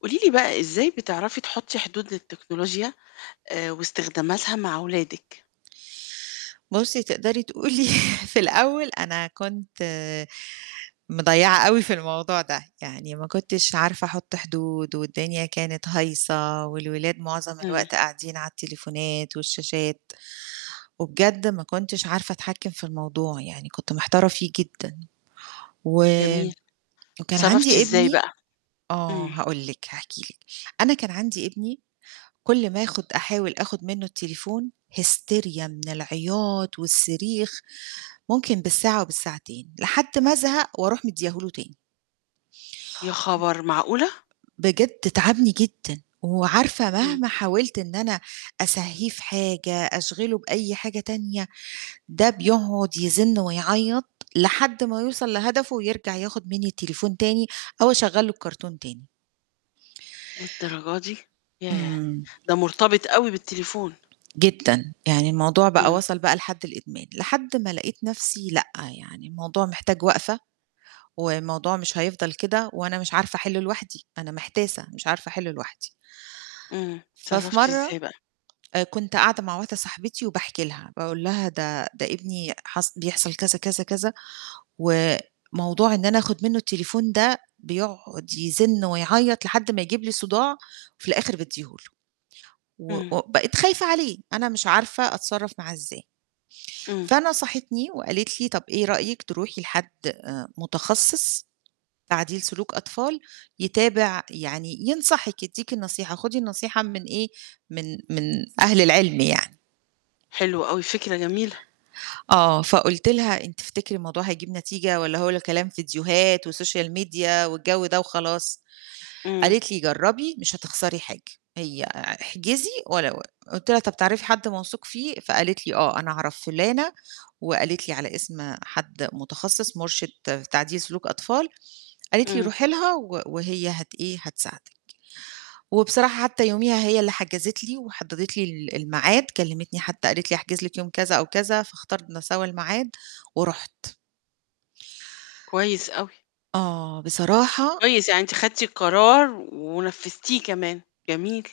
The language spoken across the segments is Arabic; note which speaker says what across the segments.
Speaker 1: قولي لي بقى إزاي بتعرفي تحطّي حدود للتكنولوجيا آآ، واستخداماتها مع أولادِك؟
Speaker 2: بُصّي تقدري تقولي في الأول أنا كنت مضيّعة أوي في الموضوع ده، يعني ما كنتش عارفة أحُط حدود، والدنيا كانت هايصة والولاد مُعظم
Speaker 1: امم.
Speaker 2: الوقت قاعدين على التليفونات والشاشات، وبجد ما كنتش عارفة أتحكّم في الموضوع، يعني كنت محتارة فيه جدًا، وم
Speaker 1: جميل.
Speaker 2: وكان
Speaker 1: اتصرّفتِ
Speaker 2: عندي
Speaker 1: إزاي
Speaker 2: ابني
Speaker 1: بقى؟
Speaker 2: آه،
Speaker 1: امم.
Speaker 2: هاقول لِك، هاحكي لِك، أنا كان عندي ابني كل ما آخُد أحاول آخُد منُّه التليفون هِيستيريا من العياط والصريخ ممكن بالساعة وبالساعتين، لحد ما أزهق وأروح مدّياه له تاني.
Speaker 1: يا
Speaker 2: و آآ،
Speaker 1: خبر معقولة؟!
Speaker 2: بجد تعبني جدًا، وعارفة
Speaker 1: إمم.
Speaker 2: مهما حاولت إن أنا أسهّيه في حاجة، أشغِله بأي حاجة تانية ده بيقعُد يزِن ويعيّط لحد ما يوصل لهدفه، ويرجع ياخُد منّي التليفون تاني أو أشغّل له الكرتون تاني.
Speaker 1: للدرجة دي ياه!
Speaker 2: إمم.
Speaker 1: ده مرتبط أوي بالتليفون.
Speaker 2: جدًا، يعني الموضوع بقى
Speaker 1: إمم.
Speaker 2: وصل بقى لحد الإدمان، لحد ما لقيت نَفْسي لأ، يعني الموضوع محتاج وقفة، والموضوع مش هيفضل كده وأنا مش عارفة أحلّه لوحدي، أنا محتاسة مش عارفة أحلّه لوحدي.
Speaker 1: إمم،
Speaker 2: ففي
Speaker 1: اتصرّفتِ إزاي
Speaker 2: مرّة
Speaker 1: بقى؟
Speaker 2: آآ، كنت قاعدة مع واحدة صاحبتي وباحكي لها، باقول لها ده ده ابني حص بيحصل كذا، كذا، كذا و موضوع إن أنا آخُد منُّه التليفون ده بيقعُد يزِن ويعيّط لحد ما يجيب لي صداع، وفي الآخِر بادّيه له، و
Speaker 1: إمم.
Speaker 2: و بقيت خايفة عليه، أنا مش عارفة أتصرّف معاه إزاي.
Speaker 1: إمم.
Speaker 2: فنصحتني وقالت لي: "طَب إيه رأيِك تروحي لحد آآ، متخصص، تعديل سلوك أطفال يتابع يعني ينصحِك، يدّيكِ النصيحة، خُدي النصيحة من إيه من من أهل العِلم يعني."
Speaker 1: حلو أوي، فكرة جميلة.
Speaker 2: آه، فقُلت لها: "إن تفتكري الموضوع هيجيب نتيجة والّا هو ل كلام فيديوهات وسوشيال ميديا والجَو ده وخلاص؟"
Speaker 1: إمم.
Speaker 2: قالت لي: "جرّبي مش هتخسري حاجة. هي أع احجزي ولا ول آآ" قُلت لها: "طَب تعرفي حد موثوق فيه؟" فقالت لي: "آه، أنا عرف فُلانة." وقالت لي على اسم حد متخصص مُرشد تعديل سلوك أطفال، قالت لي:
Speaker 1: إمم.
Speaker 2: "روحي لها و وهي هت إيه هتساعدِك." وبصراحة حتى يوميها هي اللي حجزِت لي، وحدّدِت لي ال الميعاد كلمتني حتى قالت لي أحجز لِك يوم كذا أو كذا، فاختارنا سوا الميعاد ورُحت.
Speaker 1: كويس أوي.
Speaker 2: آه، بصراحة
Speaker 1: كويس، يعني أنتِ خدتِ قرار ونفّذتيه كمان، جميل.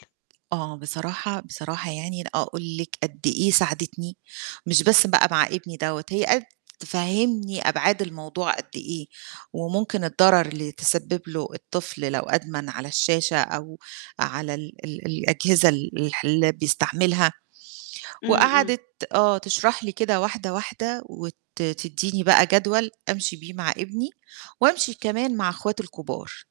Speaker 2: آه، بصراحة، بصراحة يعني أنا أقول لِك قد إيه ساعدِتني، مش بس بقى مع ابني دَوّة، هي قد تفهّمني أبعاد الموضوع قد إيه، وممكن الضَرر اللي تسبب له الطفل لو أدمن على الشاشة أو على ال ال الأجهزة ال الح اللي بيستعملها،
Speaker 1: إمم، إمم.
Speaker 2: وقعدِت آه تشرح لي كده واحدة واحدة، وت تدّيني بقى جدول أمشي بيه مع ابني، وأمشي كمان مع أخواته الكُبار.